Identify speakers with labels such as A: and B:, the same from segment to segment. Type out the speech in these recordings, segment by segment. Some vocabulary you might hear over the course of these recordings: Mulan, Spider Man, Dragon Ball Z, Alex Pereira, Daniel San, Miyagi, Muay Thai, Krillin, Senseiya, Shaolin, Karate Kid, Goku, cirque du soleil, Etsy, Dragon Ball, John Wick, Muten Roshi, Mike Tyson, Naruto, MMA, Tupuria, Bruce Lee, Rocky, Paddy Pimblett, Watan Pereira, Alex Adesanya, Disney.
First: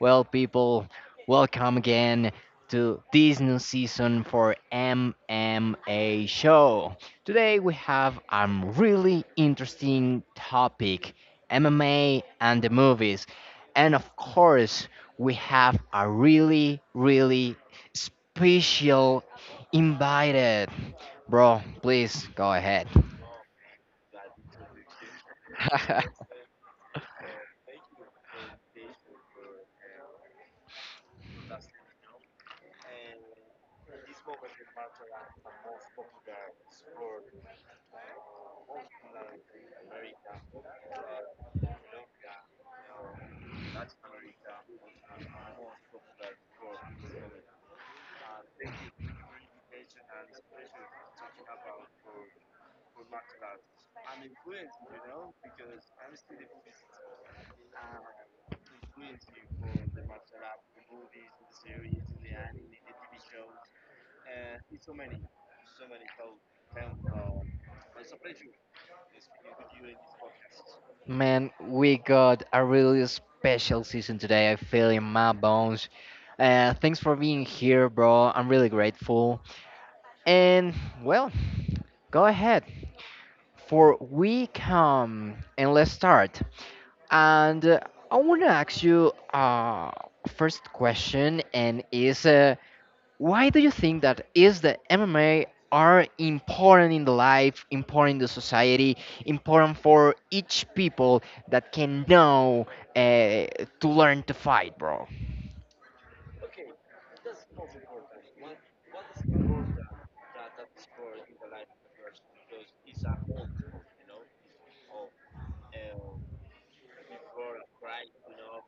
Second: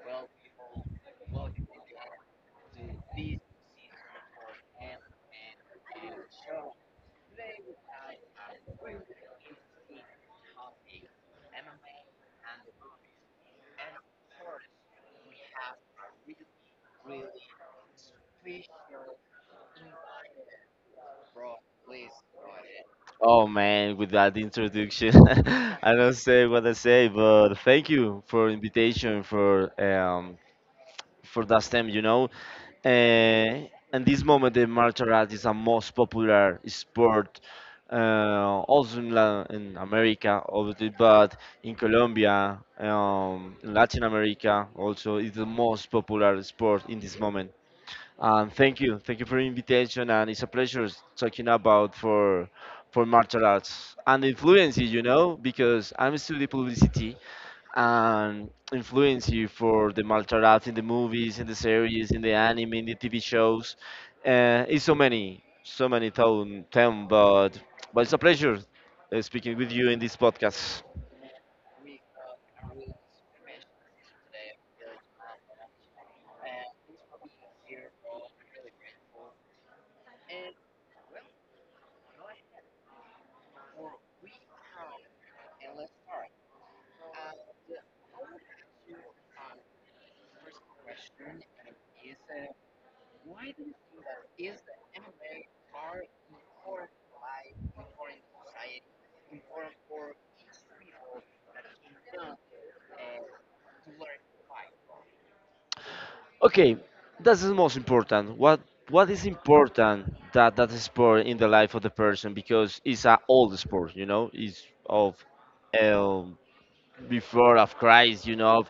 A: Well, people, welcome again to this new season for MMA Show. Today we have a really interesting topic: MMA and the movies. And of course, we have a really, really special invited. Bro, please go ahead.
B: Oh man, with that introduction, I don't say what I say, but thank you for invitation for that STEM, you know. And this moment, the martial art is a most popular sport, also in, La in America, obviously, but in Colombia, in Latin America, also is the most popular sport in this moment. Thank you for the invitation, and it's a pleasure talking about for martial arts and influence. You know, because I'm studying publicity and influence you for the martial arts in the movies, in the series, in the anime, in the TV shows. It's so many, so many town, but it's a pleasure speaking with you in this podcast.
A: Man, we got a really special season today. I feel in my bones. Thanks for being here, bro. I'm really grateful. And well, go ahead. For we come and let's start. And I want to ask you first question, and is why do you think that is the MMA are important in the life, important in the society, important for each people that can know uh, to learn to fight, bro?
B: Okay, that's the most important. What is important that sport in the life of the person because it's an old sport, you know, it's of um, before of Christ, you know,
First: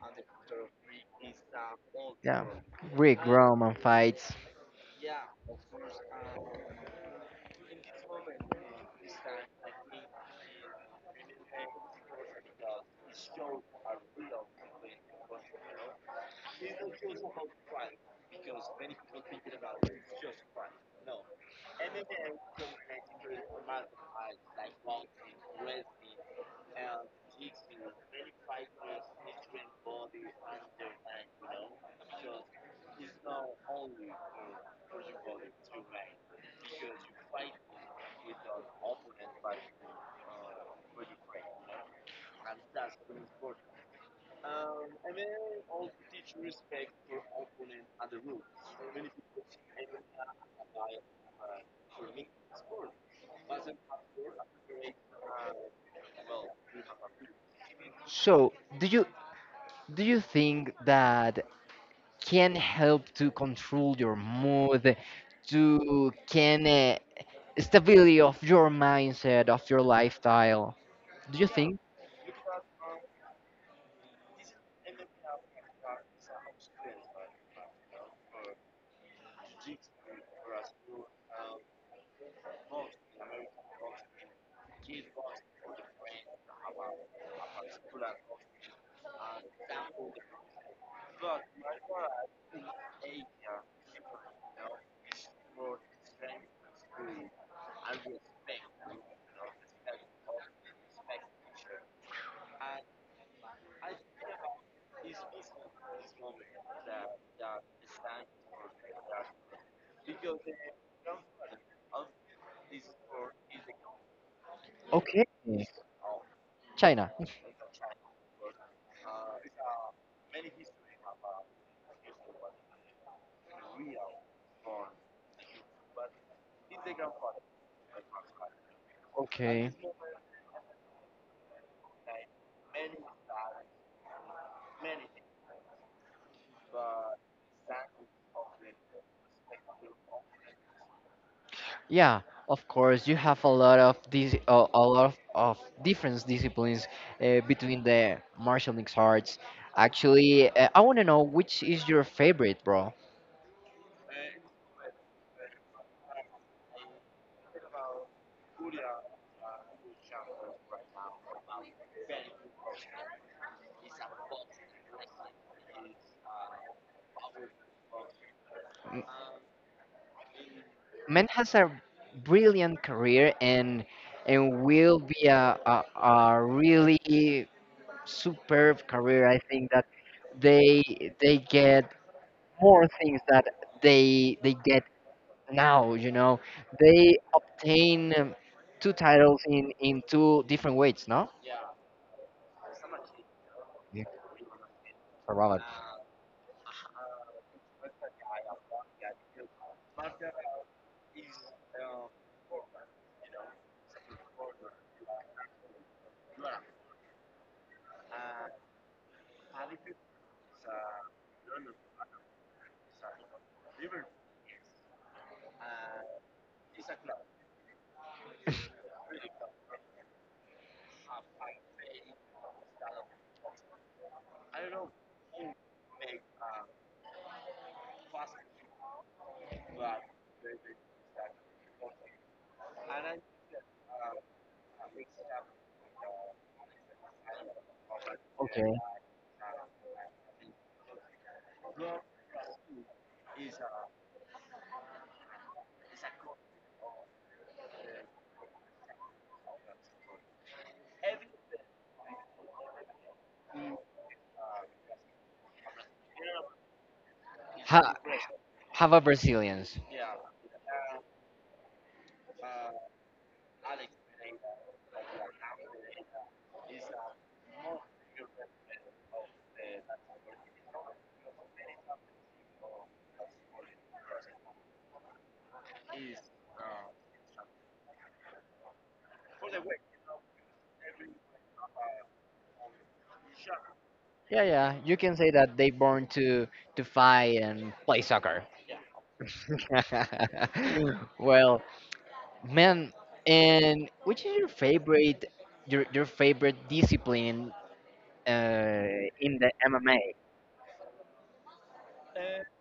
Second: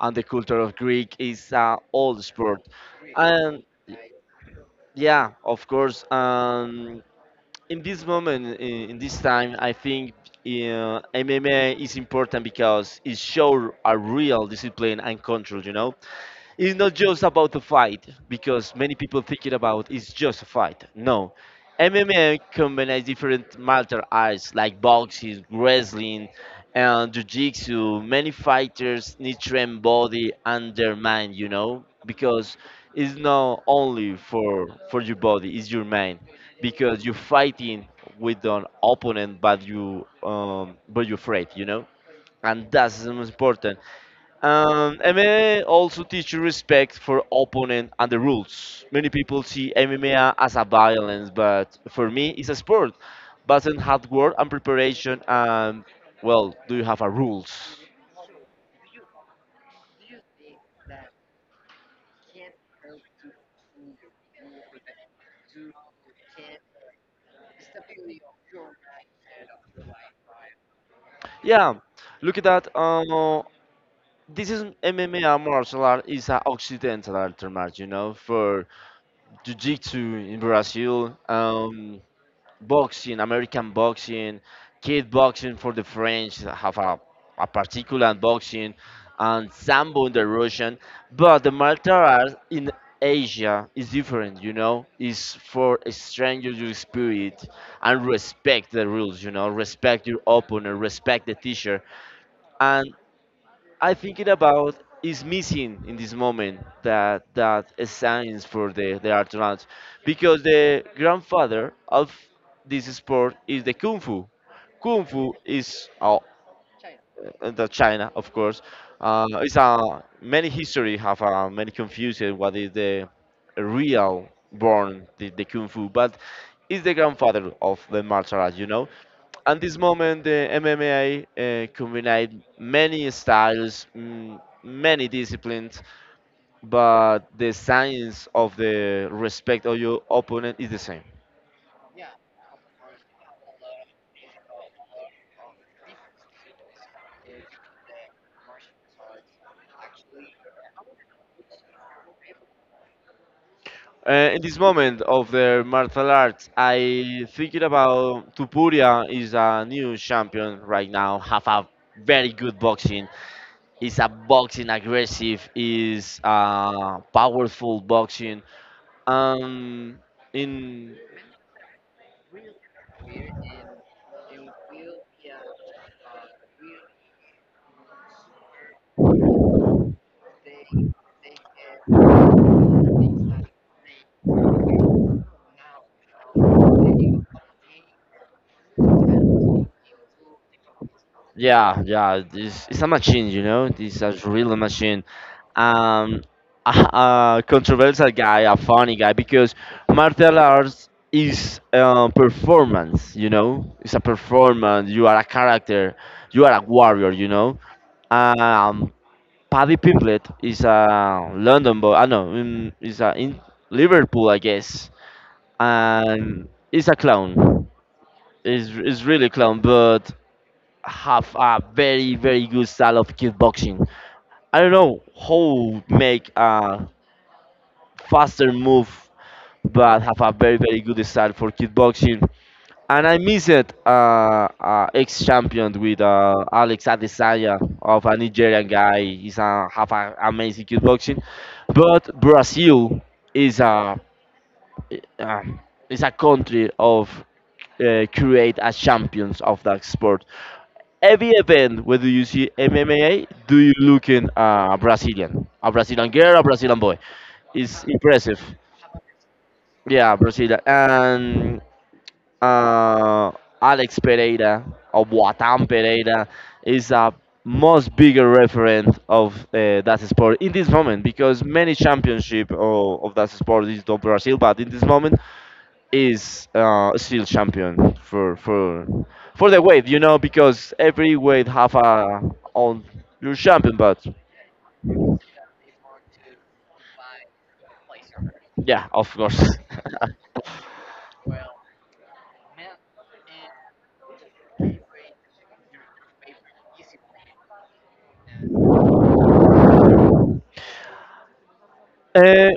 B: and the culture of Greek is an old
A: Yeah,
B: sport,
A: Rick
B: and
A: Roman fights.
B: yeah, of course. In this moment, in this time, I think MMA is important because it shows a real discipline and control. You know, it's not just about the fight because many people think it about it's just a fight. No, MMA combines different martial arts like boxing, wrestling, and jiu-jitsu. Many fighters need to train body and their mind, you know, because it's not only for your body, it's your mind because you're fighting with an opponent, but you but you're afraid, you know, and that's the most important. MMA also teaches respect for opponent and the rules. Many people see MMA as a violence, but for me, it's a sport. But in hard work and preparation, and well, do you have a rules?
A: So, do you do you think that can help to control your mood, to can stability of your mindset, of your lifestyle? Do you
B: Yeah,
A: think?
B: look at that. This is MMA martial art is an Occidental art martial, you know, for Jiu-Jitsu in Brazil. Boxing, American boxing, kid boxing for the French have a particular boxing, and sambo in the Russian. But the martial arts in Asia is different, you know. It's for a stranger to spirit and respect the rules, you know. Respect your opponent, respect the teacher, and I thinking about is missing in this moment that signs for the astronauts because the grandfather of this sport is the kung fu. Kung
A: Okay.
B: fu is oh,
A: China.
B: uh, the China, of course. It's a many history have many confusion what is the real born the kung fu, but is the grandfather of the martial arts, you know. At
A: Okay.
B: this moment, the MMA combined many styles, many disciplines, but the science of the respect of your opponent is the same.
A: Yeah, of course, you have a lot of these, a lot of different disciplines between the martial mixed arts. Actually, I want to know which is your favorite, bro.
B: In this moment of the martial arts, I thinking about Tupuria is a new champion right now, have a very good boxing. Is a boxing aggressive, is a powerful boxing.
A: M-
B: Um, in
A: Man has a brilliant career, and will be a really superb career. I think that they they get more things that they get now, they obtain two titles in two different weights, no?
B: Yeah, yeah, it's a machine, you know. It's
A: Yeah,
B: a real machine.
A: correct.
B: Um, a controversial guy, a funny guy, because martial arts is performance, you know. It's a performance. You are a character. You are a warrior, you know. Um, Paddy Pimblett is a London boy. I know. Is a in Liverpool, I guess, and he's a clown. Is really clown, but have a very good style of kickboxing. I don't know how make a faster move, but have a very good style for kickboxing. And I miss it. Ex-champion with Alex Adesanya of a Nigerian
A: Okay.
B: guy. He's a, have a amazing kickboxing, but Brazil is a uh, is a country of create as champions of that sport. Every event whether you see MMA, do you look in a Brazilian girl, a Brazilian boy? It's
A: Ha,
B: impressive.
A: have a brazilians.
B: Yeah, Brazilian and uh, Alex Pereira or Watan Pereira is a most bigger referent of that sport in this moment because many championship of that sport is of Brazil, but in this moment is still champion for the weight, you know, because every weight have a on your champion. But
A: Yeah, yeah, you can say that they born to fight and play soccer.
B: yeah, of course,
A: Well, man, and which is your favorite, your favorite discipline uh in the MMA?
B: uh,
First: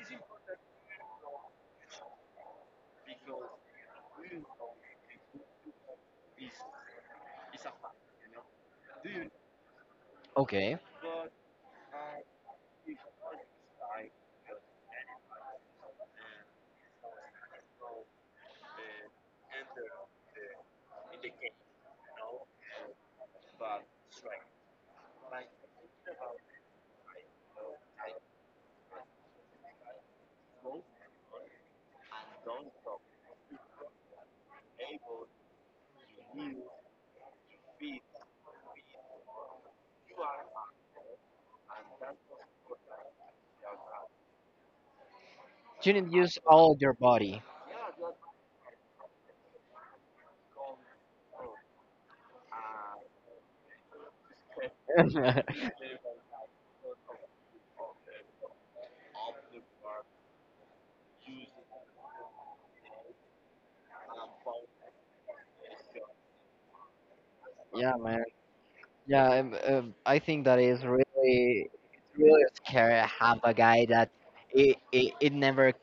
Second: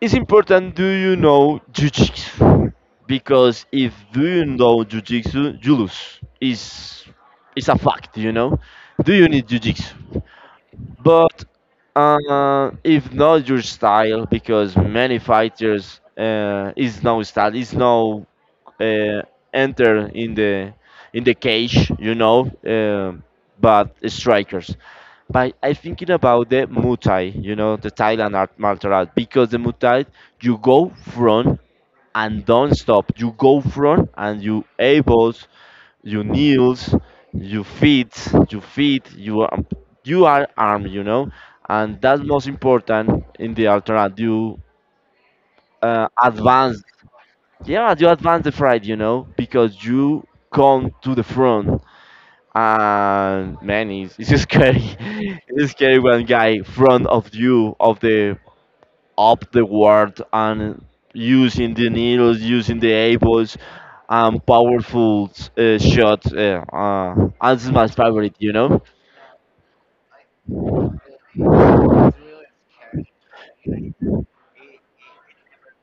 B: it's important. Do you know jujitsu? Because if do you know jujitsu, you lose. Is it's a fact, you know. Do you need jujitsu?
A: Okay,
B: But if not your style, because many fighters is no style, is no uh, enter in the cage, you know, but strikers. But I thinking about the Muay Thai, you know, the Thailand art martial art, because the Muay Thai you go front and don't stop. You go front and you able you kneels, you feet, you feet, you are armed, you know, and that's most important in the alternate. You
A: you
B: uh,
A: didn't use all
B: advance,
A: your body.
B: yeah, you advance the fight, you know, because you come to the front, and man, it's scary. It's scary when guy front of you of the up the world and using the needles, using the ables, and powerful shots. And this is my
A: Yeah, man.
B: favorite, you know?
A: Yeah, I think that is really, it's really scary to have a guy that it never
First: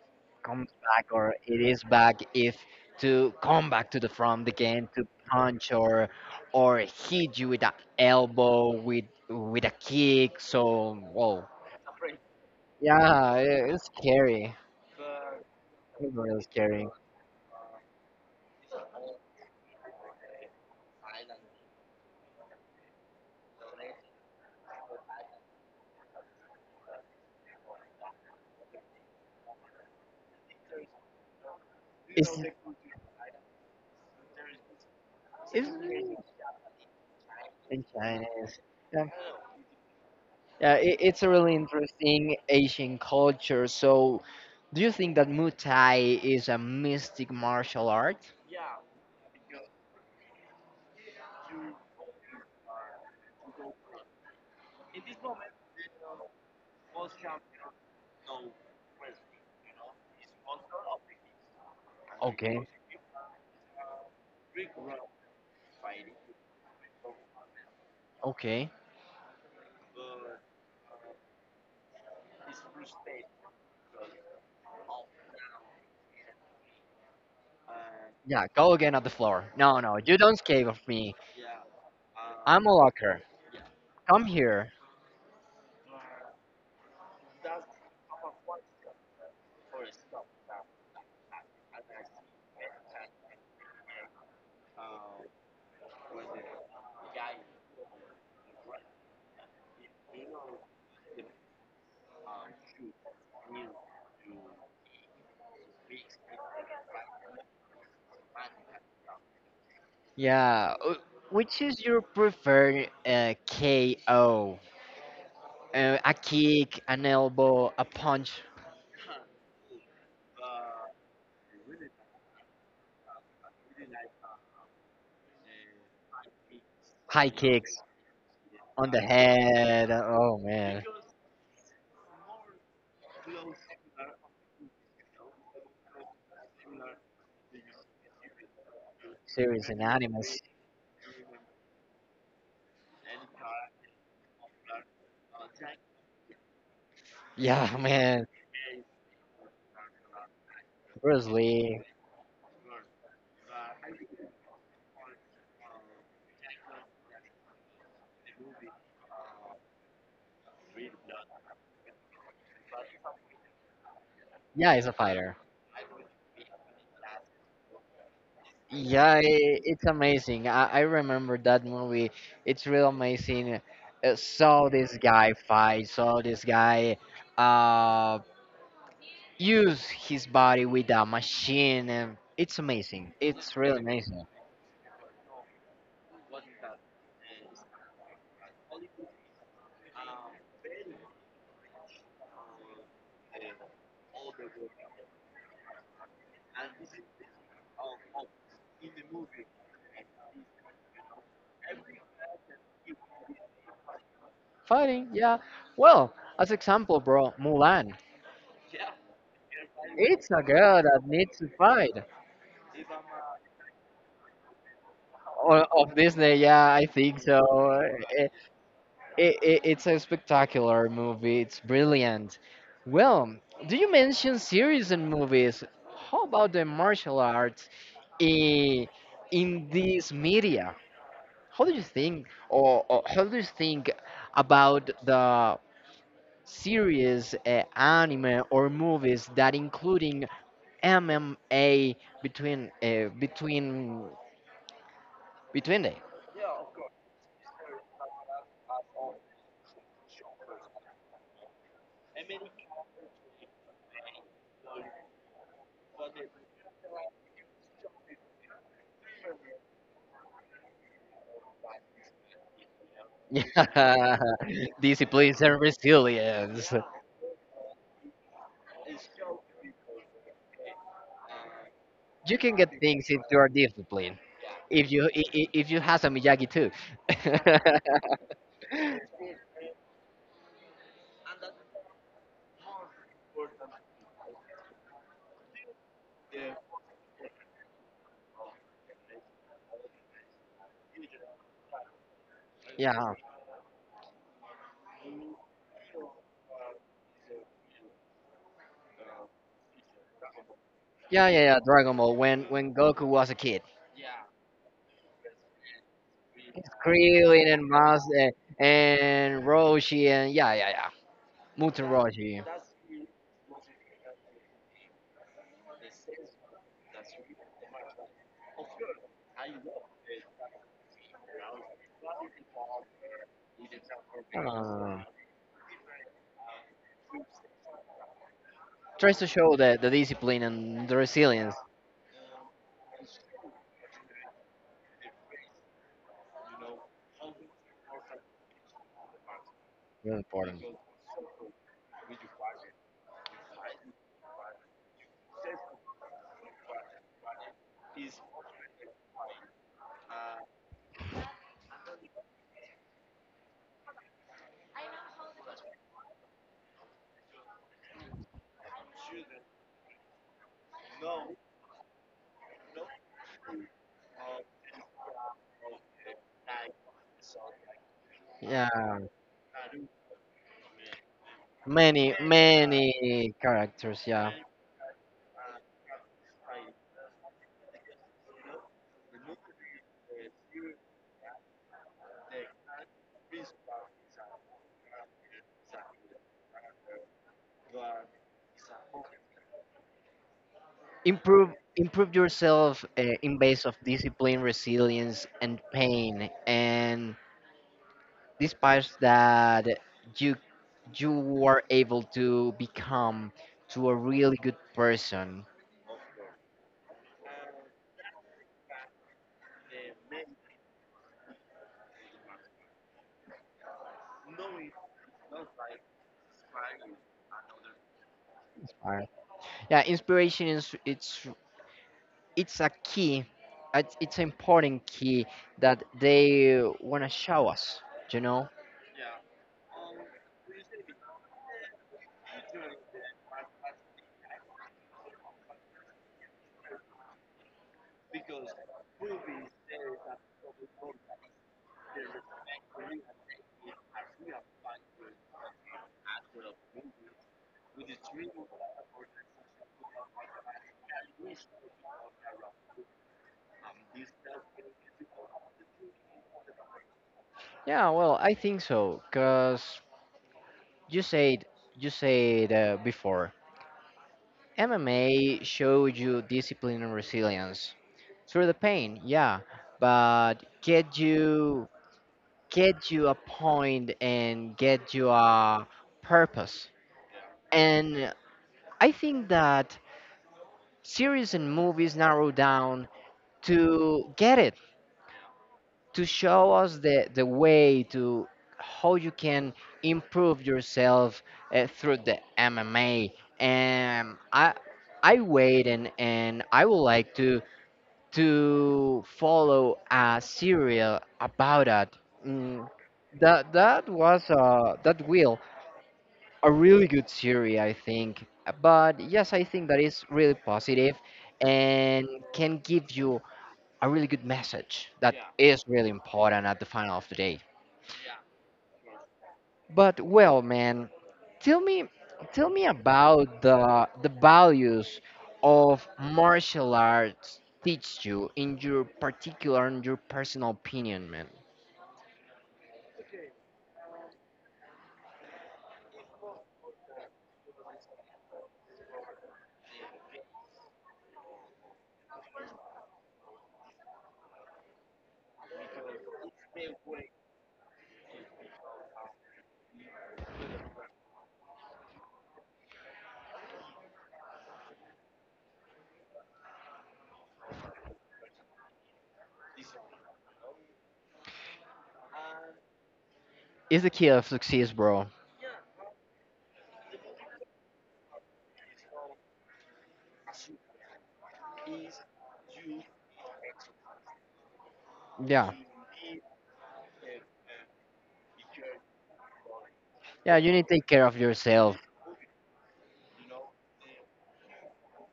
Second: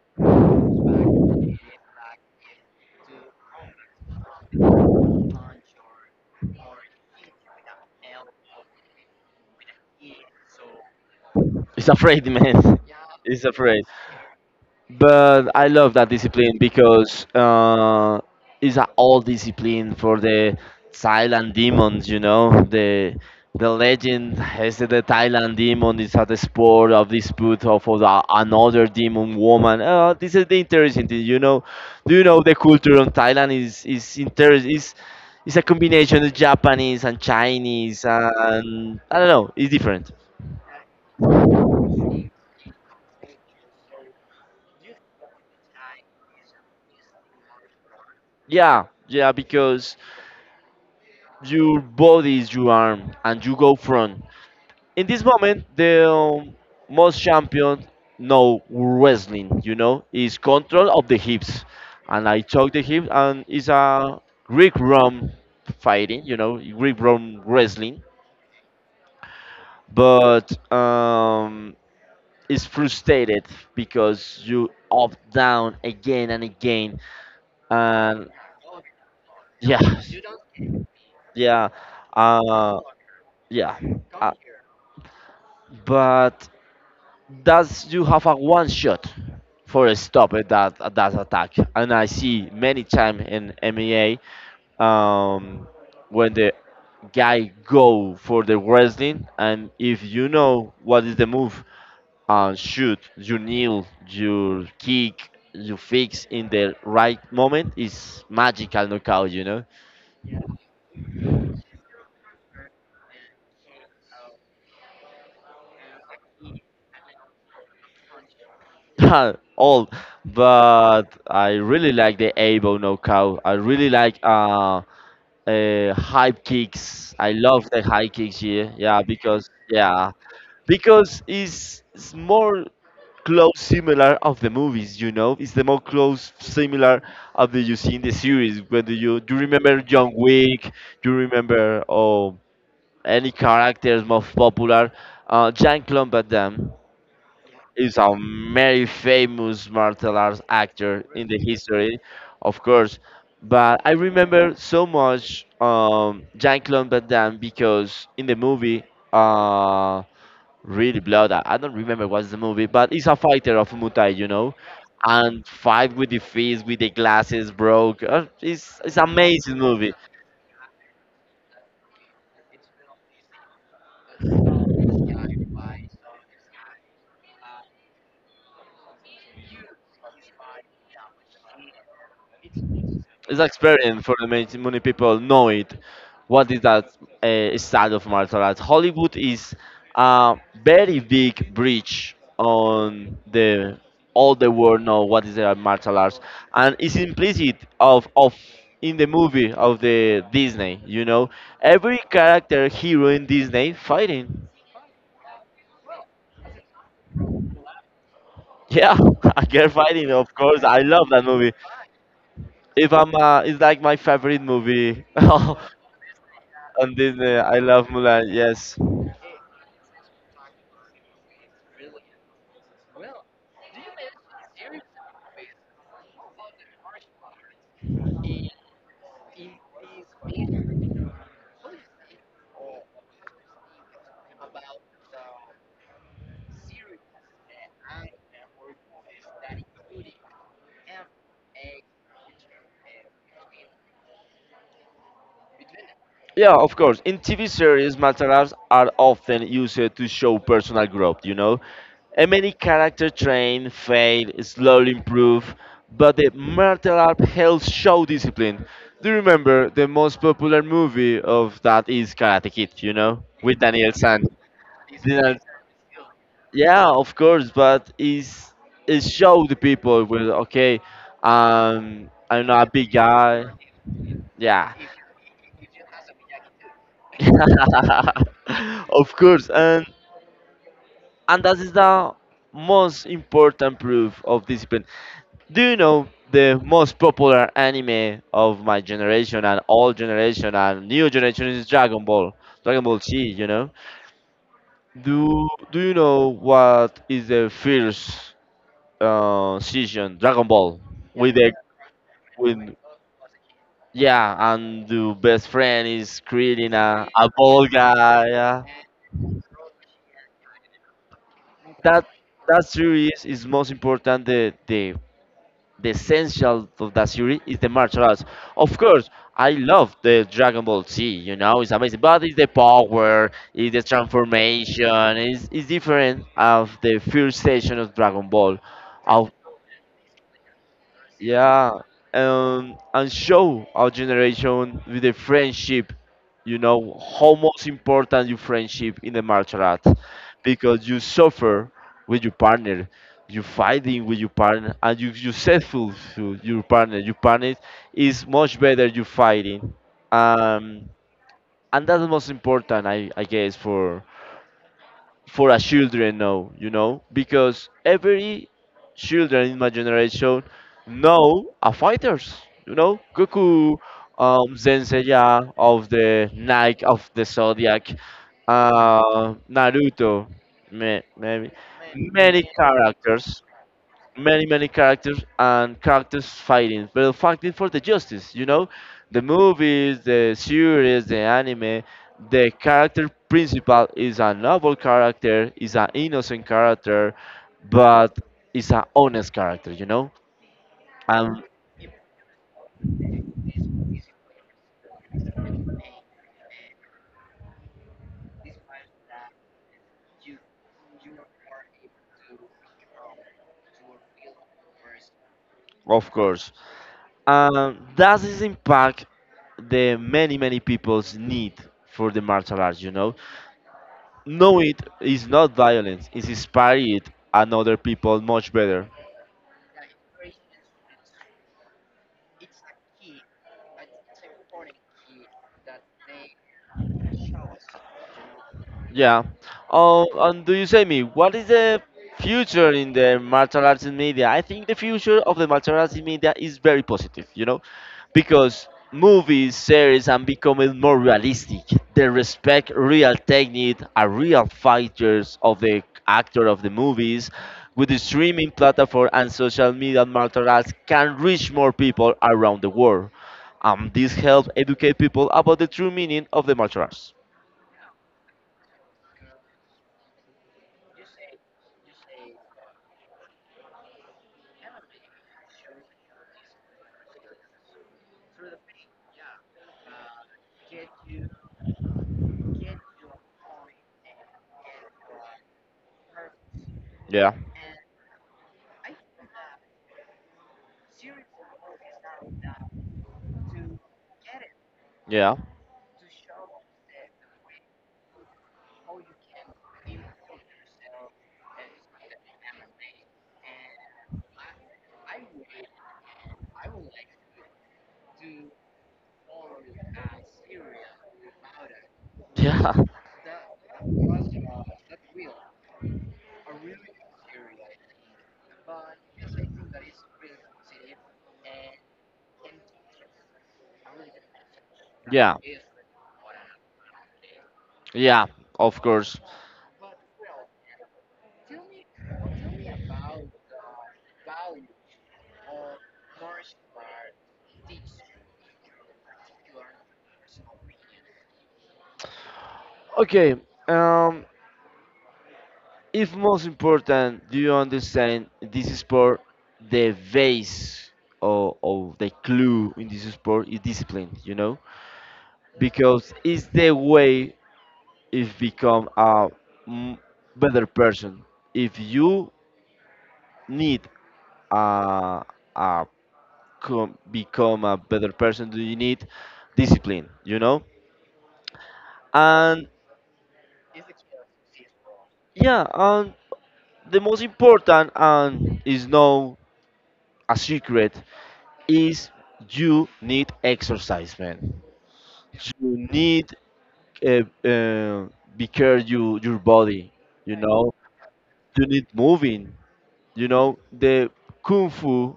A: comes back, or it is back if to come back to the front again to punch, or hit you with an elbow, with a kick. So whoa,
B: It's afraid, man.
A: yeah,
B: It's afraid.
A: it's scary.
B: But I love that
A: It's really
B: discipline
A: scary.
B: because it's an old discipline for the Thailand demons. You know, the legend has that the Thailand demon is at the sport of dispute of the, another demon woman. This is the interesting thing. You know, do you
A: It's
B: know the culture on Thailand is interesting. Is it's a
A: it's
B: combination of Japanese and
A: in
B: Chinese
A: Chinese.
B: and
A: Yeah,
B: I don't know. It's different.
A: yeah, it's a really interesting Asian culture. So, do you think that Muay Thai is a mystic martial art?
B: Yeah, yeah, because your body is your arm and you go front. In this moment, the most champion know wrestling, you know, is control of the hips. And I took the hips and it's a Greek Rome fighting, you know, Greek Rome wrestling.
A: Okay.
B: But it's frustrated because you up, down again and again. And
A: Yeah, go again at the floor. No,
B: yeah,
A: no, you don't escape of me.
B: yeah,
A: I'm a
B: uh,
A: locker.
B: yeah.
A: Come
B: uh,
A: here.
B: but does you have a one shot for a stop at that attack, and I see many time in MEA, um when the guy go for the wrestling, and if you know what is the move and shoot, you kneel, you kick, you fix in the right moment is magical knockout, you know.
A: Yeah. Which is your preferred KO? A kick, an elbow, a punch,
B: All, but I really like the able knockout. I really like high kicks.
A: high
B: I love
A: kicks
B: the high kicks here.
A: on the head.
B: Yeah,
A: Oh man,
B: because it's more close similar of the movies. You know, it's the more close similar of the you see in the series. Whether you do you
A: serious
B: remember John
A: animals.
B: Wick, do you remember any characters most popular, Jean Claude Van Damme
A: Yeah,
B: is a
A: man.
B: very famous martial arts actor
A: Bruce
B: in the
A: Lee.
B: history, of course. But I remember so much Jean-Claude Van Damme because in the movie, uh, really blood. I don't remember what's the movie, but he's a fighter of Muay Thai, you know,
A: Yeah, he's a fighter.
B: and fight with the fist, with the glasses broke. It's
A: Yeah, I
B: amazing
A: it's
B: movie.
A: amazing. I remember that movie. It's real amazing. Saw this guy fight, saw this guy uh, use his body with a machine. And it's amazing.
B: It's
A: It's really
B: experience for
A: amazing.
B: the many, many people know it. What is that side of martial arts? Hollywood is a very big bridge on the all the world know what is a martial arts, and it's implicit of in the movie of the Disney. You know, every character hero in Disney fighting.
A: Fighting, yeah. Well, as example, bro, Mulan.
B: Yeah, a girl fighting.
A: It's
B: Of
A: a
B: course, I
A: girl that
B: love that
A: needs to
B: movie.
A: fight.
B: If I'm, it's like my favorite movie on
A: Of Disney, yeah, I think
B: Disney.
A: so.
B: I love Mulan. Yes.
A: It's a spectacular movie. It's brilliant. Well, do you mention series and movies? How about the martial arts i- in this media? How do you think, or how do you think about the series, anime, or movies that including MMA between between them?
B: Yeah, of course. In TV series, martial arts are often used to show personal growth, you know? And many characters train, fail, slowly improve, but the martial art helps show discipline. Do you remember the most popular movie of that is Karate Kid, you know? With Daniel
A: Yeah,
B: San. Daniel-
A: discipline and resilience.
B: yeah, of course, it show the people with, okay,
A: You
B: I'm
A: can
B: not a
A: get
B: big
A: things if you
B: guy.
A: are disciplined.
B: Yeah.
A: If you have some Miyagi too.
B: Of course. And. And that is the most important proof of discipline. Do you know the most popular anime of my generation and old generation and new generation is Dragon Ball, Dragon Ball Z,
A: Yeah.
B: you know? Do you know what is the first season Dragon Ball. Yeah.
A: Yeah,
B: with
A: yeah,
B: the
A: yeah. Dragon Ball. When
B: with
A: when Goku was a kid,
B: yeah, and the best friend is creating a
A: Krillin
B: ball
A: and Mas,
B: guy,
A: and,
B: yeah,
A: and Roshi, and yeah, yeah, yeah. Muten
B: that
A: Roshi.
B: series is most important the essential of that series is the martial arts. Of course, I love the Dragon Ball Z, you know, it's amazing, but it's the power, it's the
A: Uh,
B: transformation, it's different of the first session of Dragon Ball.
A: Tries to
B: Of
A: show the discipline and the resilience.
B: yeah, and show our generation with the friendship, you know, how most important your friendship in the martial art,
A: Really important.
B: because you suffer with your partner, you fighting with your partner, and you successful to your partner. Your partner is much better you fighting, um, and that's the most important, I guess, for a children now, you know, because every children in my generation know are fighters, you know, Goku, Senseiya of the Nike of the Zodiac,
A: Yeah,
B: Naruto, maybe
A: many
B: many
A: many
B: characters,
A: characters. Yeah.
B: many many characters, and characters fighting, but fighting for the justice, you know, the movies, the series, the anime, the character principal is a noble character, is an innocent character, but is an honest character, you know. And
A: improve improve yourself in base of discipline, resilience, and pain, and these parts that you you were able to become to a really good person.
B: of course, and that is impact the many many people's need for the martial arts, you know. Know it is not violence, it's inspired and other people much better.
A: Inspire. Yeah, inspiration, is it's a key, it's an important key that they want to show us you know
B: Yeah. And do you say me, what is the future in the martial arts in media? I think the future of the martial arts in media is very positive, you know, because movies, series, and becoming more realistic. They respect real technique, are real fighters of the actor of the movies. With the streaming platform and social media, martial arts can reach more people around the world. This helps educate people about the true meaning of the martial arts.
A: yeah, well, I think so because you said you said before MMA showed you discipline and resilience through the pain, yeah, but get you get you a point and get you a purpose.
B: Yeah,
A: And I think that series and movies narrow down to get it,
B: yeah.
A: to show us the way to how you can improve yourself through the MMA. And I wait, and I would like to follow a serial about it. Mm,
B: Yeah,
A: that was that will a really good series, I think. But yes, I think that is really positive, and can give you a really good message that, yeah,
B: yeah,
A: is really important at the final of the day.
B: yeah, of course.
A: But well, man, tell me tell me about the values of martial arts teach you in your particular, in your personal opinion, man.
B: Okay, um, if most important, do you understand this sport? The base or the clue in this sport is discipline, you know, because it's the way if become a m- better person. If you need a, a become a better person, do you need discipline, you know? And
A: It's the key of success, bro.
B: yeah, the most important and is no a secret is you need exercise, man.
A: Yeah.
B: You need uh, uh, be care you your body, you
A: Yeah, you need
B: know.
A: to take care of
B: You
A: yourself.
B: need moving, you know, the kung fu,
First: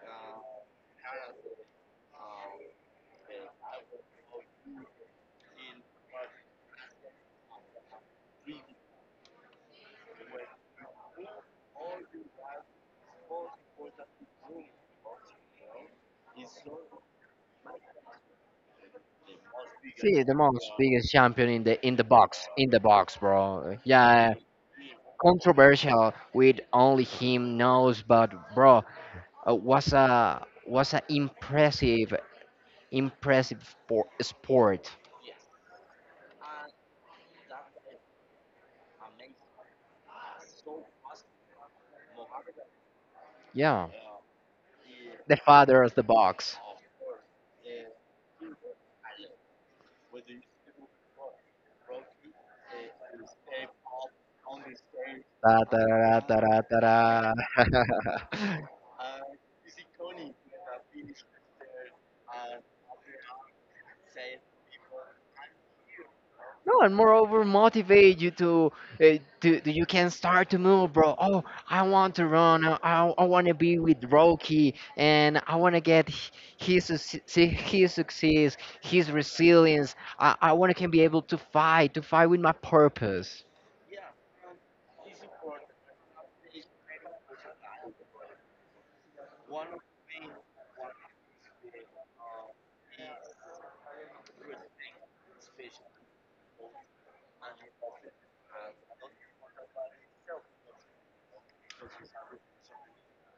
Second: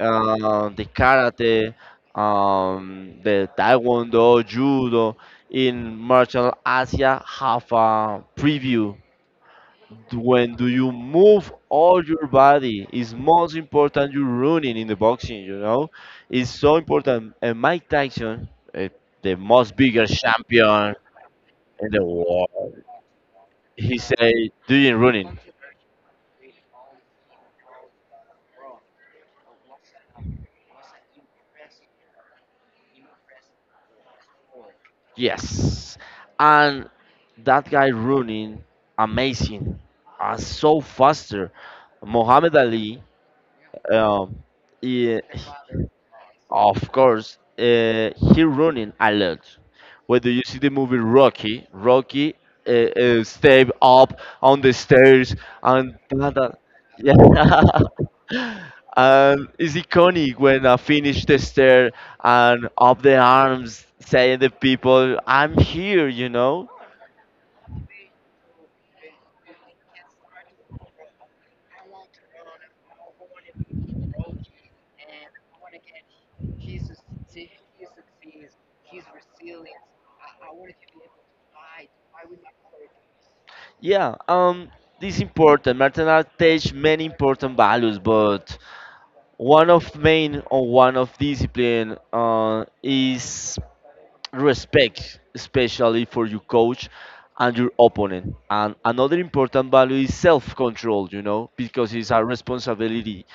B: the karate, the taekwondo, judo. In martial Asia have a preview. When do you move all your body is most important, you running in the boxing, you know. It's so important. And Mike Tyson, eh, the most biggest
A: See, the most
B: champion
A: biggest champion in the
B: in
A: in the
B: the
A: box,
B: world,
A: bro.
B: he
A: Yeah,
B: said doing running.
A: controversial with only him knows, but bro, was a, impressive, sport.
B: Yes, and that guy running amazing and so faster. Muhammad Ali,
A: Yeah,
B: um, he-
A: the father of the box.
B: of course, he running a lot. Whether you see the movie Rocky, Rocky step up on the stairs,
A: Da, da,
B: and
A: da, da, da, da,
B: yeah.
A: da.
B: And it's iconic when I finish the stair and up the arms saying the people, I'm here, you know?
A: No, and moreover, motivate you you can start to move, bro. Oh, I want to run. I want to be with Rocky, and I want to get h- his suc- see his success, his resilience. I want to can be able to fight with my purpose.
B: Yeah, this important. Martial art teach many important values, but one of main or one of discipline is respect, especially for your coach and your opponent. And another important value is self control, you know, because it's a responsibility.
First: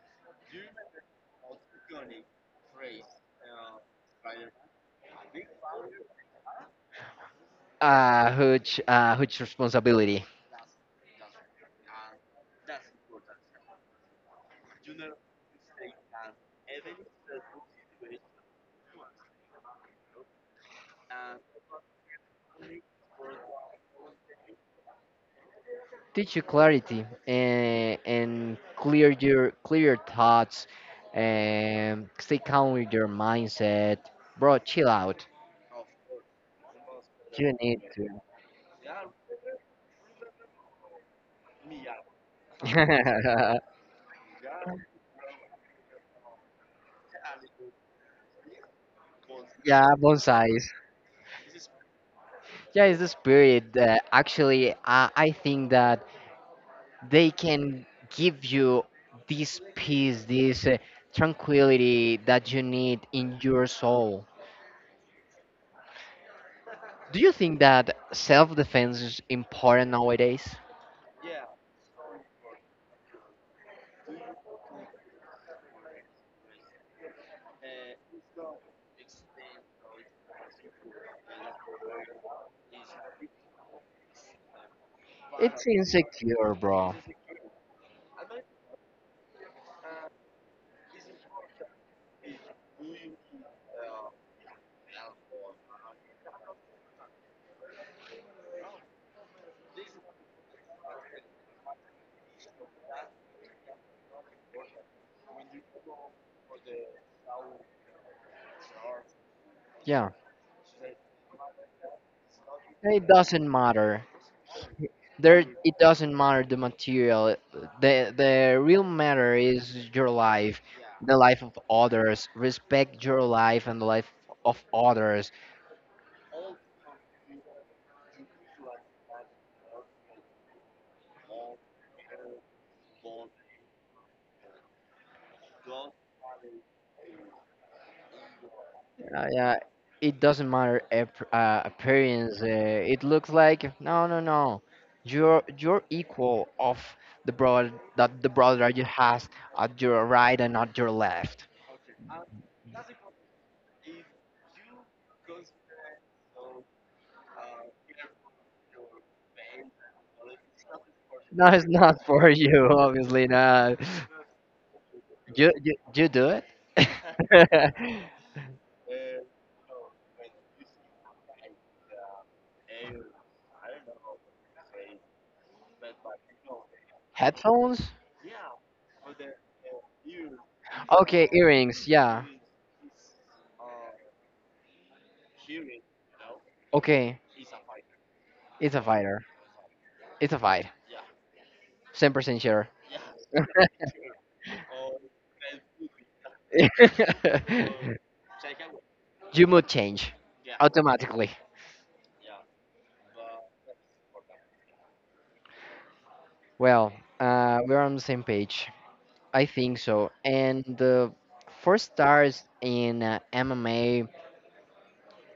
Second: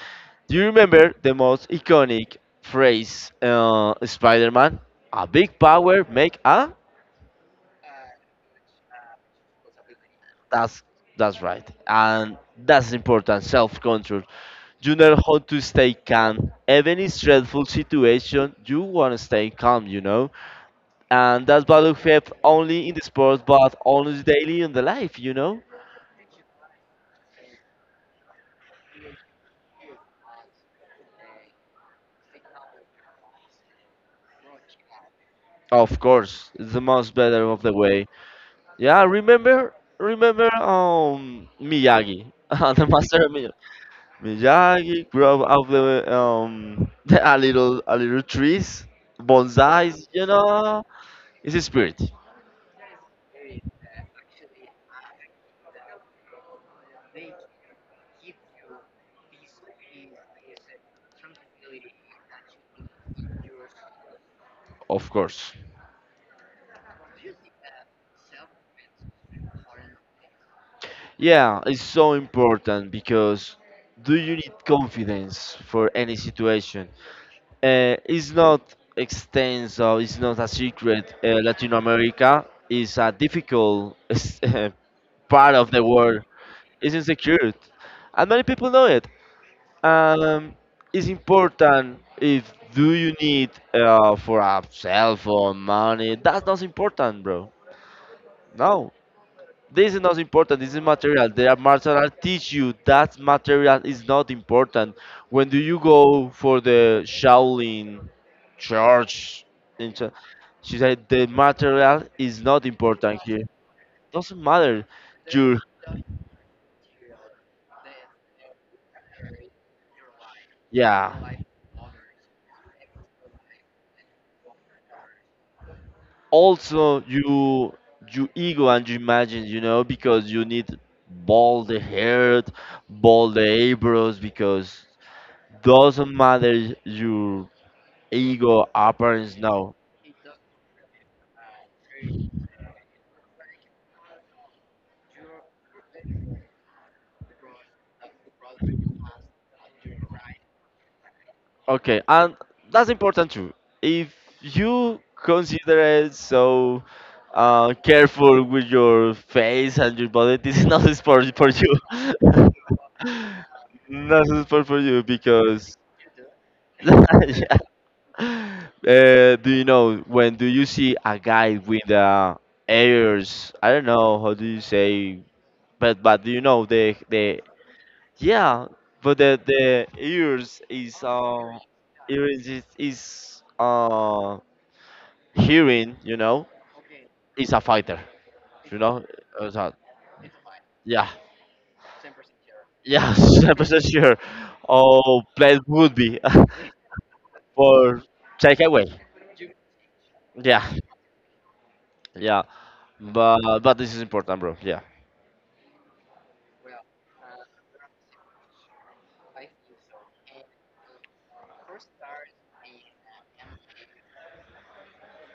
B: Do you remember the most iconic phrase, Spider Man? A big power make a.
A: Huge responsibility.
B: That's, that's right. And that's important self control. You know how to stay calm. Even in stressful situation, you want to stay calm, you know? And that's value felt only in the sport but almost daily in the life, you know.
A: Teach you clarity, and clear your thoughts, and stay calm with your mindset, bro. Chill out.
B: Of course, it's the most better
A: You
B: of the
A: need
B: way.
A: to.
B: Yeah, remember Miyagi. The master of Miyagi, Miyagi grow up the a little trees,
A: Yeah,
B: bonsais, you
A: bonsais.
B: know. It's a spirit.
A: Yeah, it's the spirit. Actually, I think that they can give you this peace, this tranquility that you need in your soul.
B: Of course.
A: Do you think that self defense is important nowadays?
B: Yeah, it's so important because do you need confidence for any situation. It's not extensive, it's not a secret. Latin America is a difficult part
A: It's
B: of the world.
A: insecure, bro.
B: It's insecure, and many people know it. Um, it's important if do you need for a cell phone money. That's not important, bro. No, this is not important. This is material. There are martial art teach you that material is not important. When do you go for the Shaolin? Charge into,
A: Yeah,
B: she said the material is not
A: it
B: important here,
A: doesn't matter.
B: doesn't matter
A: There,
B: your,
A: it doesn't matter the material. The real matter is your life,
B: yeah,
A: the life of others. Respect your life and the life of others.
B: also you ego and you imagine, you know, because you need bald the hair, bald the eyebrows, because doesn't matter your ego appearance
A: Yeah,
B: now.
A: it doesn't matter appearance. It looks like no, no, no. You're equal of the brother that you has at your right and at your left.
B: Okay, and that's important too. If you consider it so careful with your face and your body, this is not a sport
A: No,
B: for
A: it's
B: you.
A: not for you. Obviously not.
B: Not a sport for you
A: You you,
B: because
A: you do it.
B: yeah. Do you know when do you see a guy with ears? I don't know how do you say, but do you know the
A: Headphones.
B: yeah, but the
A: Okay, earrings. Yeah.
B: ears is hearing, you know,
A: Okay,
B: is a fighter,
A: it's
B: you
A: a
B: know.
A: fighter.
B: Uh, so-
A: It's a fight.
B: yeah,
A: 100% sure.
B: yeah, 100% sure. Oh, Blade would be for take away.
A: You mood change
B: Yeah,
A: automatically.
B: yeah, but this is important, bro. Yeah,
A: Well, we're on the same page. I think so. And the for stars in MMA,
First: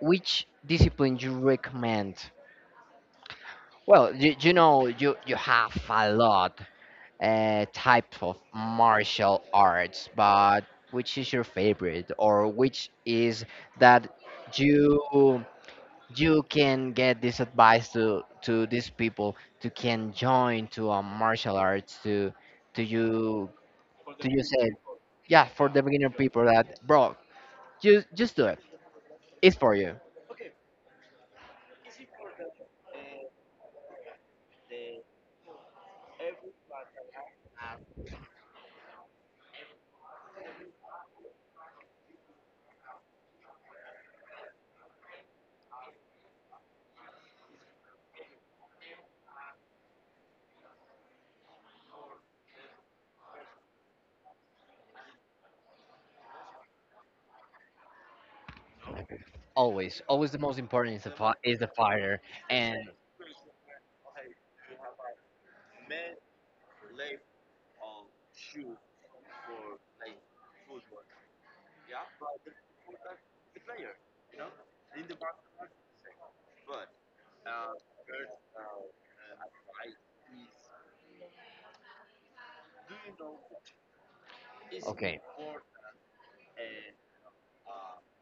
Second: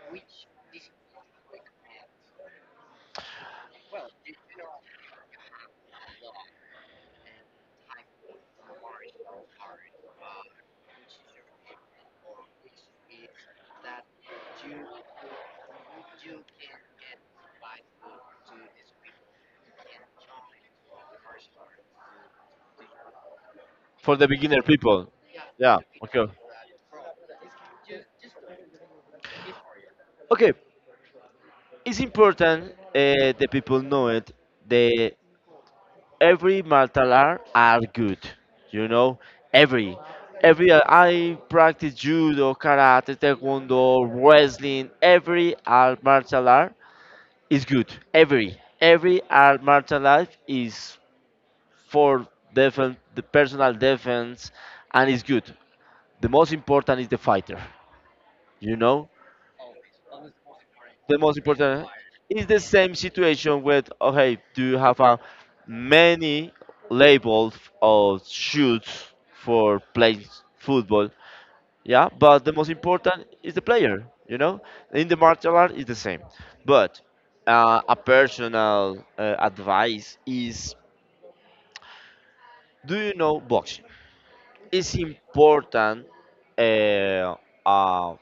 A: which discipline you recommend? Well, you know you have a lot types of martial arts, but which is your favorite, or which is that you you can get this advice to these people to can join to a martial arts to you
B: for the
A: to you
B: beginner
A: say,
B: people.
A: yeah, for
B: Yeah,
A: the beginner
B: okay,
A: people that, bro, just do it, it's for you.
B: okay. It's important the people know it. The every martial art are good, you know, every. Every I practice judo, karate, taekwondo, wrestling. Every art martial art is good. Every art martial art is for defense, the personal defense, and is good. The most important is the fighter. You know,
A: Always the most important is the
B: the
A: fi-
B: most
A: is the
B: important
A: fighter.
B: is the
A: And
B: same situation with okay, do you have a many labels of shoes for playing football. Yeah, but the most important is the player, you know. In the martial art is the same, but a personal advice is do you know boxing. It's
A: okay,
B: important. uh, uh,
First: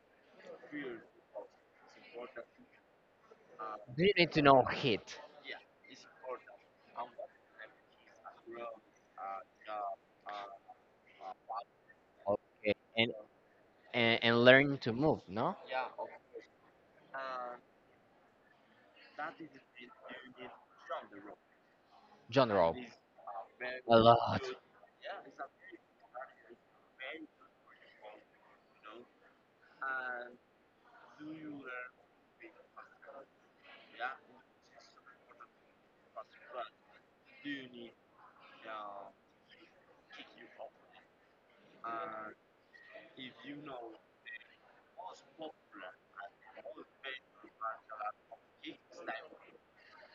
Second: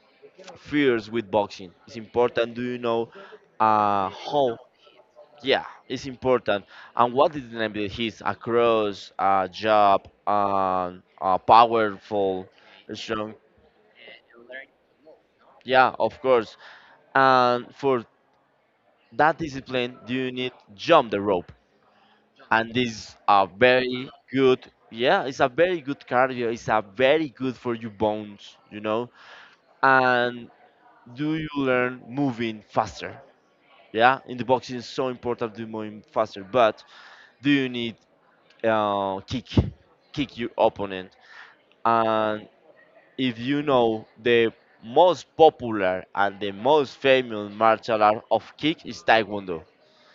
B: Fears with boxing it's important. Do you know
A: do you need to
B: how?
A: know hit?
B: Yeah, it's important. And what is the name that he's across job and powerful,
A: Okay, and
B: strong?
A: and, and learn to move, no?
B: Yeah, of course. And for that discipline, you need jump the rope,
A: John
B: and
A: rope
B: this a
A: a
B: very
A: lot.
B: good. Yeah, it's a very good cardio. It's a very good for your bones, you know. And do you learn moving faster? Yeah, in the boxing, it's so important to moving faster. But do you need kick, kick your opponent, and if you know the most popular and the most famous martial art of kick is taekwondo.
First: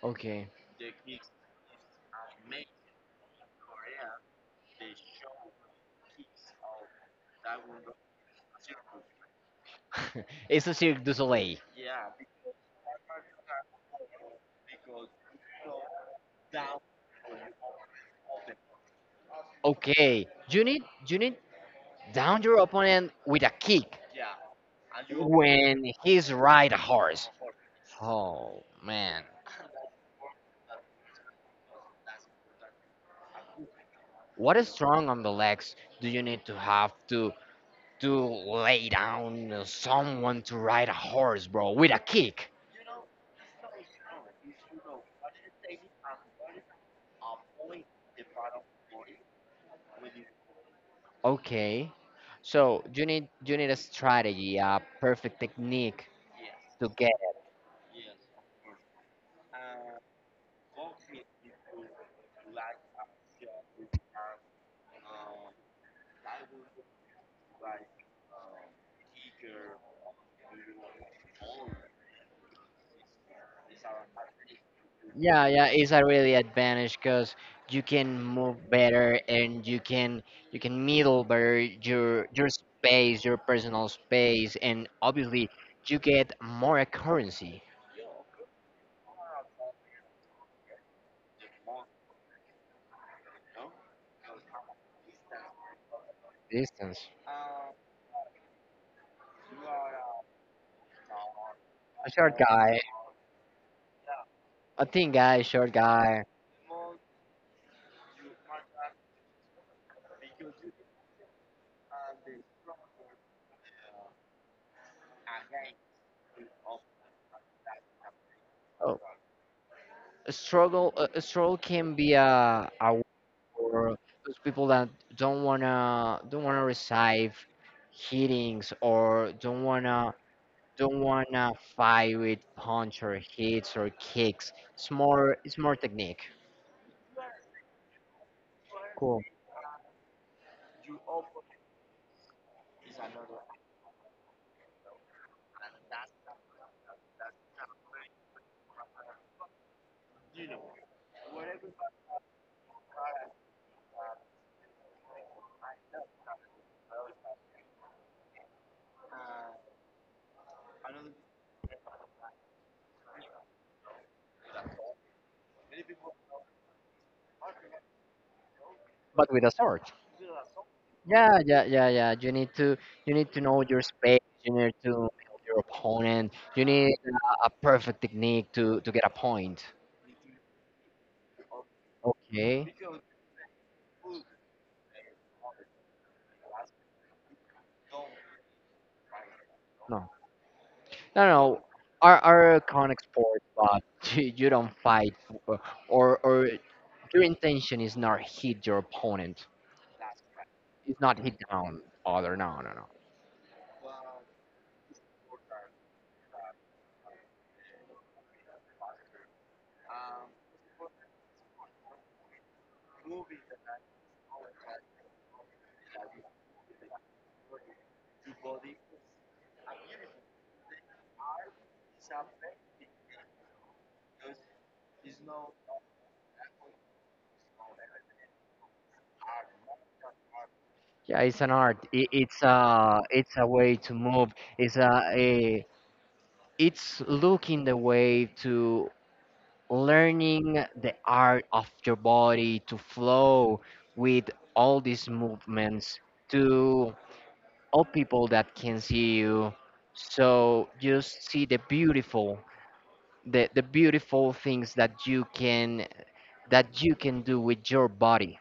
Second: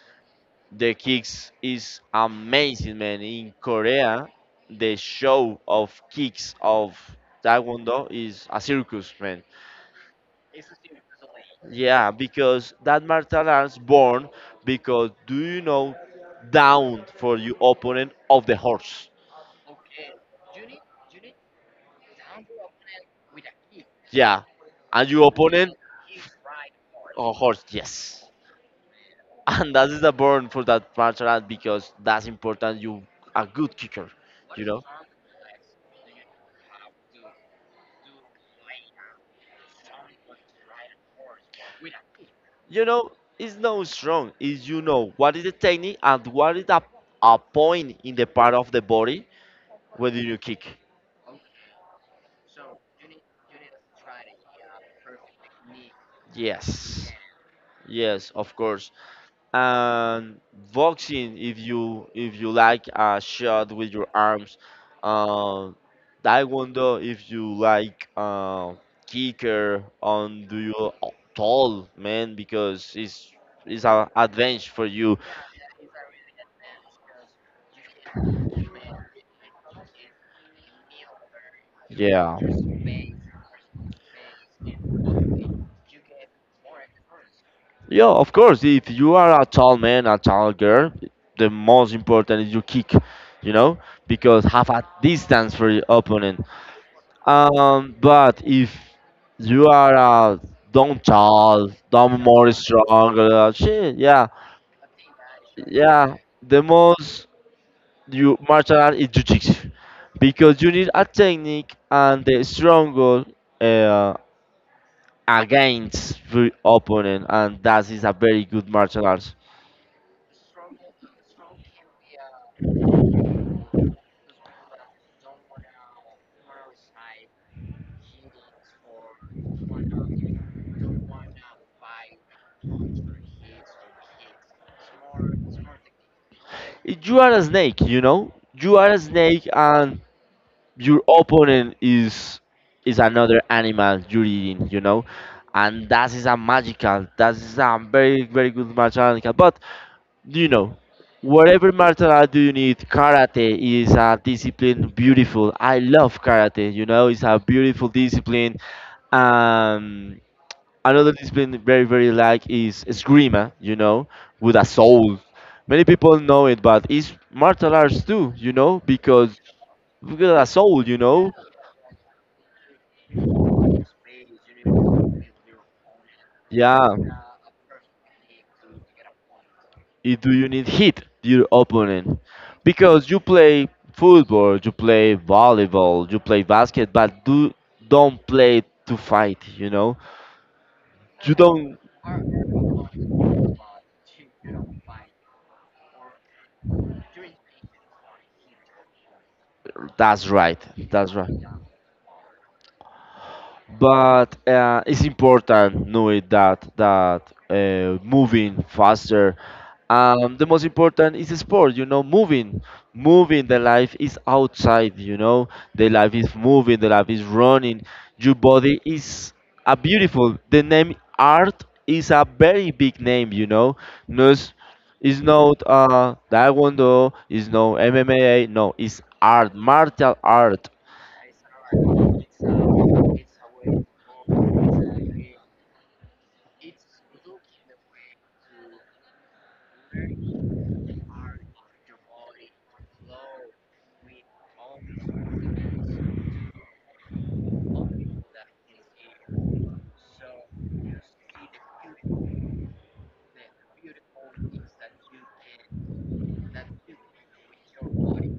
A: Okay.
B: The kicks is amazing, man. In Korea, the show of kicks of taekwondo is a circus, man.
A: It's a cirque du soleil.
B: Yeah, because that martial arts born because do you know down for your opponent of the horse.
A: Okay, you need, down your opponent with a kick
B: Yeah, and your opponent,
A: when he's ride a horse.
B: oh, of course, yes.
A: Oh man,
B: And that is the burn for that martial art because that's important. You a good kicker,
A: what
B: you
A: is
B: know.
A: strong on the legs, do you need to have to lay down someone to ride a horse, bro, with a kick?
B: You know, it's no strong. Is you know what is the technique and what is a point in the part of the body where you kick?
A: Okay, so you need a strategy, a perfect technique to
B: Yes,
A: get.
B: yes, of course. And boxing, if you like a shot with your arms, um taekwondo if you like kicker on, do you tall man, because it's an advantage for you.
A: Yeah, yeah, it's a really advantage because you can move better, and you can middle better your
B: Yeah,
A: your space, your personal space, and obviously you get more accuracy.
B: yeah, of course. If you are a tall man, a tall girl, the most important is your kick, you know, because have a distance for your opponent.
A: Distance.
B: But if you are dumb child,
A: A
B: dumb
A: short
B: more
A: guy,
B: stronger, shit, yeah,
A: a thin guy, short
B: yeah.
A: guy.
B: The most you martial art is jujitsu because you need a technique and the stronger uh, against the opponent, and that is a very good
A: Oh,
B: martial arts.
A: a struggle, a struggle can be a war. Those people that don't wanna receive hitings, or don't wanna fight with punch, or hits, or kicks. It's more technique.
B: If you are a snake, you know, you are a
A: Cool.
B: snake, and your opponent is another animal you're eating, you know, and that is a magical. That is a very very good mechanical. But you know, whatever martial art do you need, karate is a discipline beautiful. I love karate. You know, it's a beautiful discipline. Um, Another discipline very very like is esgrima. You know, with a soul. Many people know it, but it's martial arts too. You know,
A: But with a sword.
B: because a soul. You know.
A: Yeah, yeah, yeah, yeah. You need to know your space. You need to know your opponent. You
B: Yeah.
A: need a perfect technique to get a point.
B: It- do you need hit your opponent
A: Okay.
B: because you play football, you play volleyball, you play basket, but do don't play to fight, you know.
A: No. No,
B: You
A: no,
B: don't.
A: are conic sports, but you don't fight for, or your intention is not hit your opponent.
B: That's right.
A: It's
B: That's
A: not
B: right.
A: hit down other. No, no, no.
B: But it's important knowing that that moving faster, the most important is the sport, you know, moving, moving, the life is outside, you know. The life is moving, the life is running. Your body is a beautiful. The name art is a very big name, you know. No, it's, it's not taekwondo, it's no MMA, no, it's art martial art.
A: Yeah, it's an art. It's a way to move. It's a it's looking the way to learning the art of your body to flow with all these movements to all people that can see you. So just see the beautiful things that you can do with your body.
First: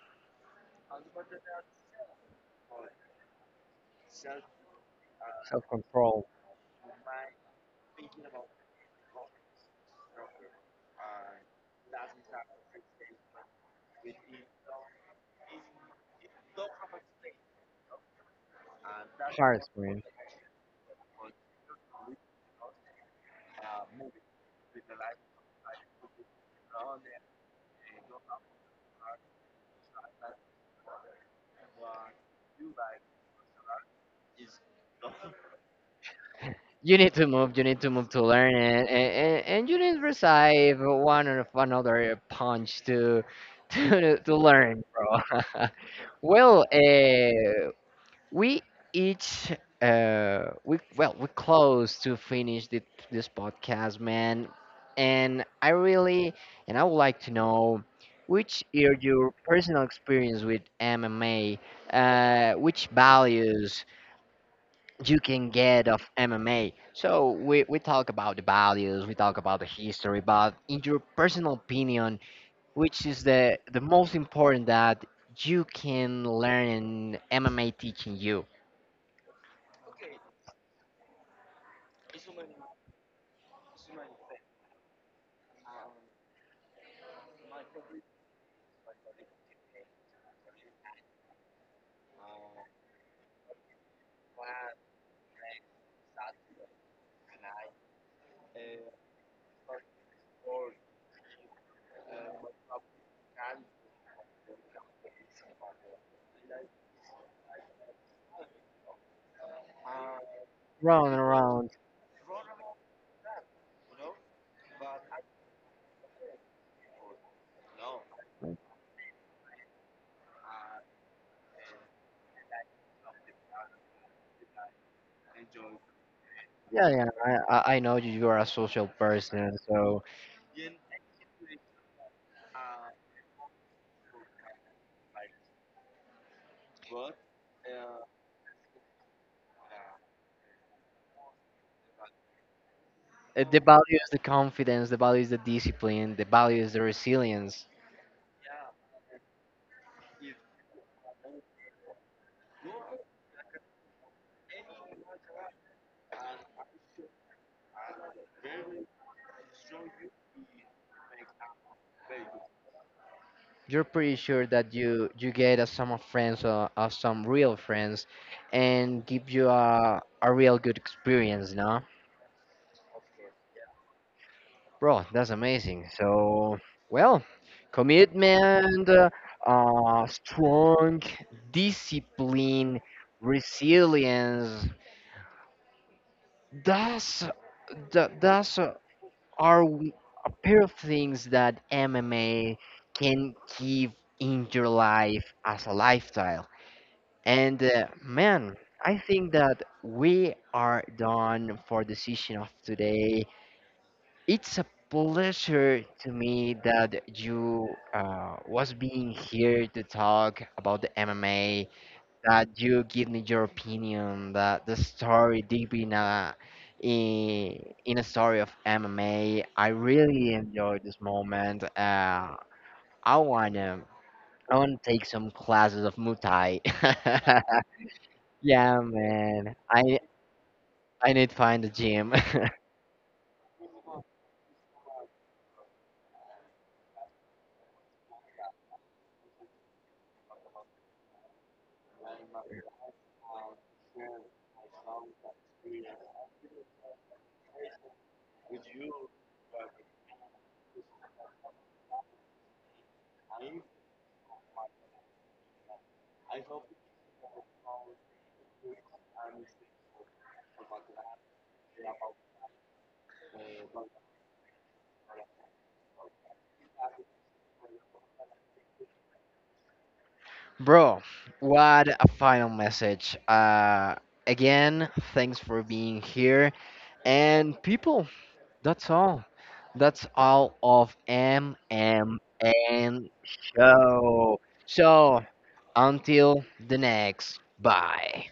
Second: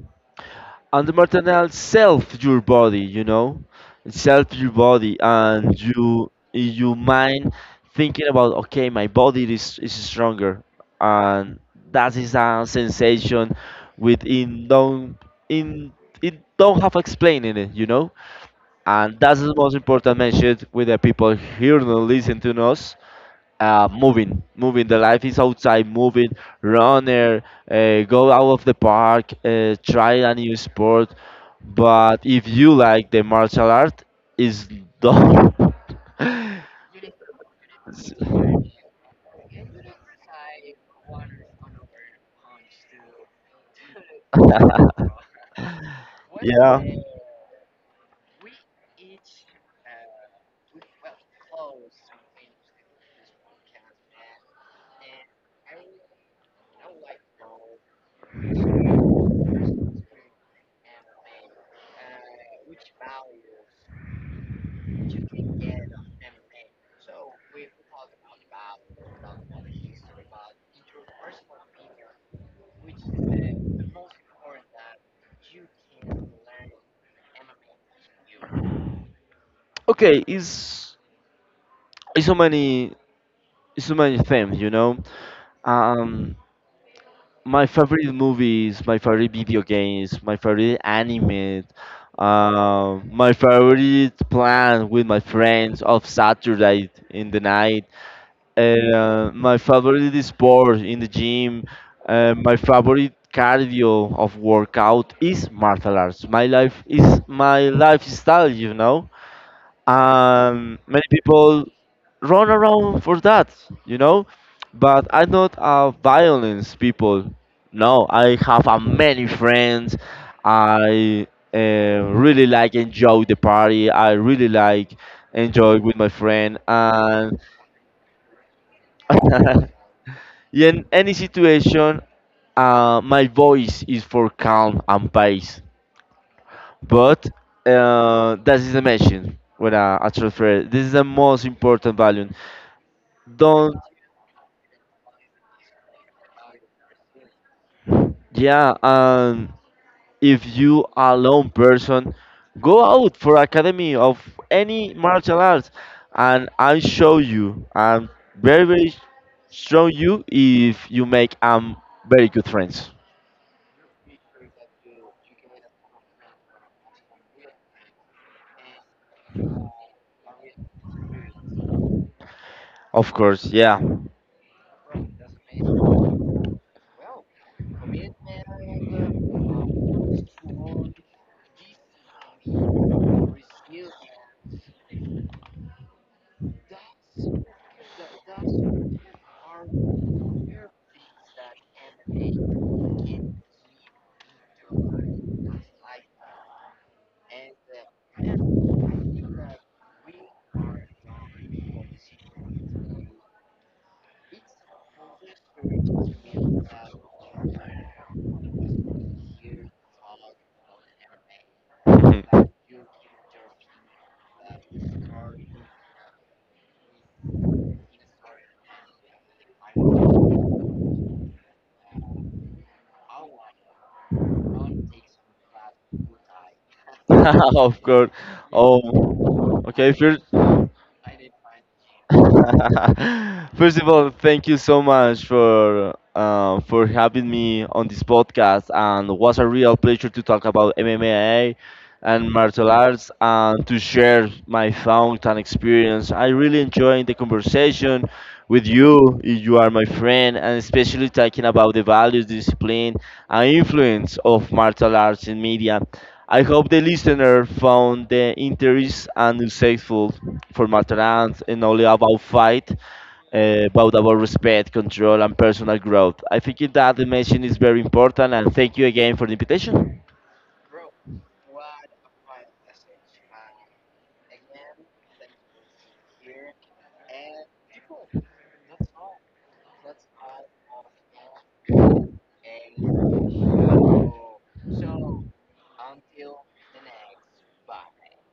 B: And the martingale self your body, you know, self your body
A: Self
B: and
A: control.
B: you mind thinking about okay my body is stronger, and that is a sensation within don't in it don't have explaining it, you know. And that's the
A: Hearts,
B: most
A: man.
B: important message with the people here and listen to us, moving, moving. The life is outside, moving, runner, go out of the park, try a new sport. But if you like the martial art, is done.
A: You need to move to learn it, and, you need to receive one or another punch to to learn, bro. Well,
B: Yeah.
A: we each we well we close to finish this podcast, man. And I really and I would like to know which is your personal experience with MMA, which values you can get of MMA. So we talk about the values, we talk about the history, but in your personal opinion, which is the most important that you can learn in MMA teaching you?
B: Okay, it's it's so many it's so many things, you know. Um, my favorite movies, my favorite video games, my favorite anime, my favorite plan with my friends of Saturday in the night, my favorite sport in the gym, my favorite cardio of workout is martial arts. My life is my lifestyle, you know. Many
A: Round and
B: people
A: round.
B: run around for that, you know. But I'm not a violence people. No, I have a many friends. I uh, really like enjoy the party. I really like enjoy with my friend
A: Yeah, yeah, I,
B: and
A: I I know you are a social person, so
B: in any situation, my voice is for calm and pace. But that is the mention when I transfer. This is the most important value.
A: the
B: Don't
A: value is the confidence, the value is the discipline, the value is the resilience.
B: yeah. If you are lone person, go out for academy of any martial arts, and I show you. I'm very very strong you if you make very good friends.
A: You're pretty sure that you get a some of friends, or some real friends, and give you a real good experience, no?
B: Of course, yeah.
A: Bro, that's amazing. So well, commitment, strong discipline, resilience, that's that's are w- a pair of things that MMA can give in your life as a lifestyle. And man, I think that we are done for the session of today. It's a pleasure to me that you was being here to talk about the MMA. That you give me your opinion. That the story deep in a in, in a story of MMA. I really enjoyed this moment. I wanna I wanna take some classes of Muay Thai.
B: Of course.
A: Yeah, man.
B: Oh, okay,
A: I
B: first.
A: I need to find a gym.
B: First of all, thank you so much for having me on this podcast, and it was a real pleasure to talk about MMA and martial arts and to share my thoughts and experience. I really enjoyed the conversation with you. You are my friend, and especially talking about the values, discipline, and influence of martial arts in media. I hope the listener found the interest and insightful for tolerance and only about fight, but about respect, control, and personal growth. I think that dimension is very important, and thank you again for the invitation.
A: Bro, what a final message. Again, thanks for being here. And people, that's all. That's all of MMN show. So, until the next. Bye.